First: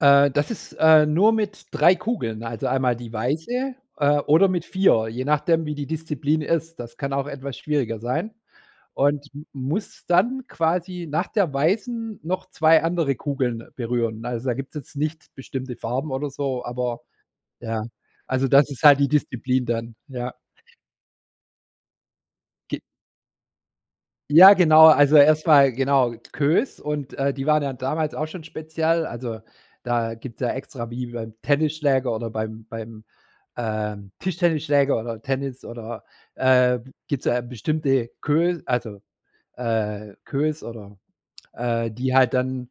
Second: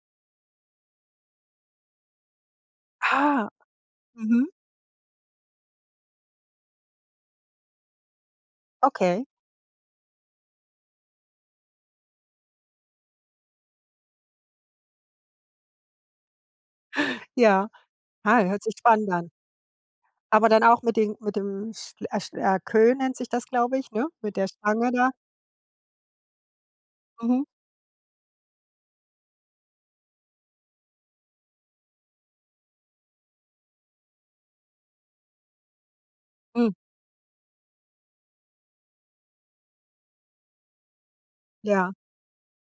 Äh, das ist, äh, nur mit 3 Kugeln, also einmal die Ha. weiße äh, oder Mhm. mit 4, je nachdem, wie die Disziplin ist. Das kann auch etwas schwieriger sein Okay. und m muss dann quasi nach der weißen noch 2 andere Kugeln berühren. Also da gibt es jetzt nicht bestimmte Farben oder so, aber Ja. ja. Ei, Also hört das sich ist halt die spannend an. Disziplin dann, ja. Aber dann auch mit den mit dem sch a schl a Ge Queue nennt sich das, glaube ich, ne, mit der ja, genau, Stange da. also erstmal genau, Queues und, äh, Mhm. die waren ja damals auch schon speziell, also da gibt's ja extra wie beim Tennisschläger oder beim beim, ähm, Tischtennisschläger oder Tennis oder Mhm. äh, gibt's da bestimmte, Queue also, äh, Queues oder äh, Ja. die halt dann,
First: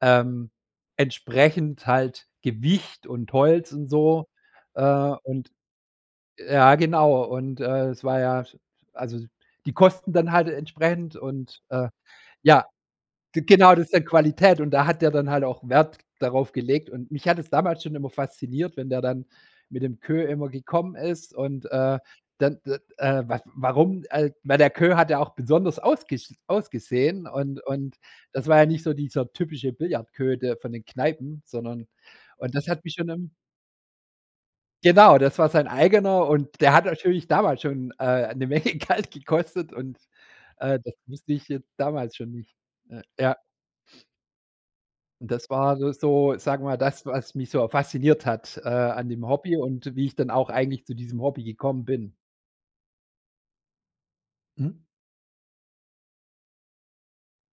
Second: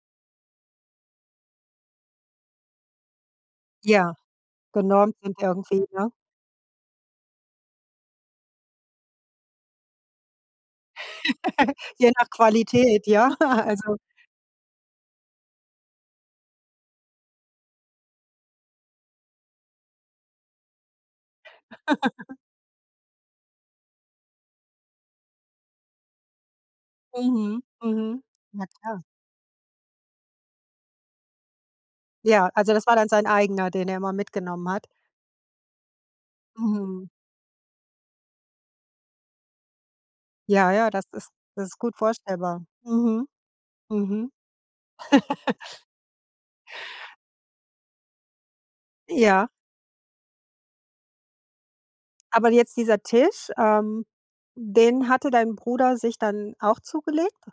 ähm, entsprechend halt Gewicht und Holz und Ja, so. Äh, genormt sind und irgendwie, ne? ja genau, und, äh, es war ja also die Kosten dann halt entsprechend und, äh Je nach ja, Qualität, ja, g genau, das ist also dann Qualität und da hat der dann halt auch Wert darauf gelegt und mich hat es damals schon immer fasziniert, wenn der dann mit dem Queue immer gekommen ist und, äh, dann, äh, äh, waf warum, äh, weil der Queue hat ja auch besonders ausgesch ausgesehen Mhm, und und mhm. das war ja Na nicht so klar. dieser typische Billardqueue, der von den Kneipen, sondern Ja, und das also hat das mich war dann schon sein im eigener, den er immer mitgenommen hat? Genau, das war sein eigener und der hat Mhm. natürlich damals schon, äh, 'ne Menge Geld gekostet und, Ja, äh, ja, das das ist wusste ich das jetzt ist gut damals schon nicht, vorstellbar. ne? Mhm. Ja. Mhm. Und das war s so, sagen wir mal, das, was mich so fasziniert hat, äh, an dem Ja. Hobby und wie ich dann auch eigentlich zu diesem Hobby gekommen bin. Aber jetzt dieser Tisch, ähm, Mhm. den hatte dein Bruder sich dann auch zugelegt?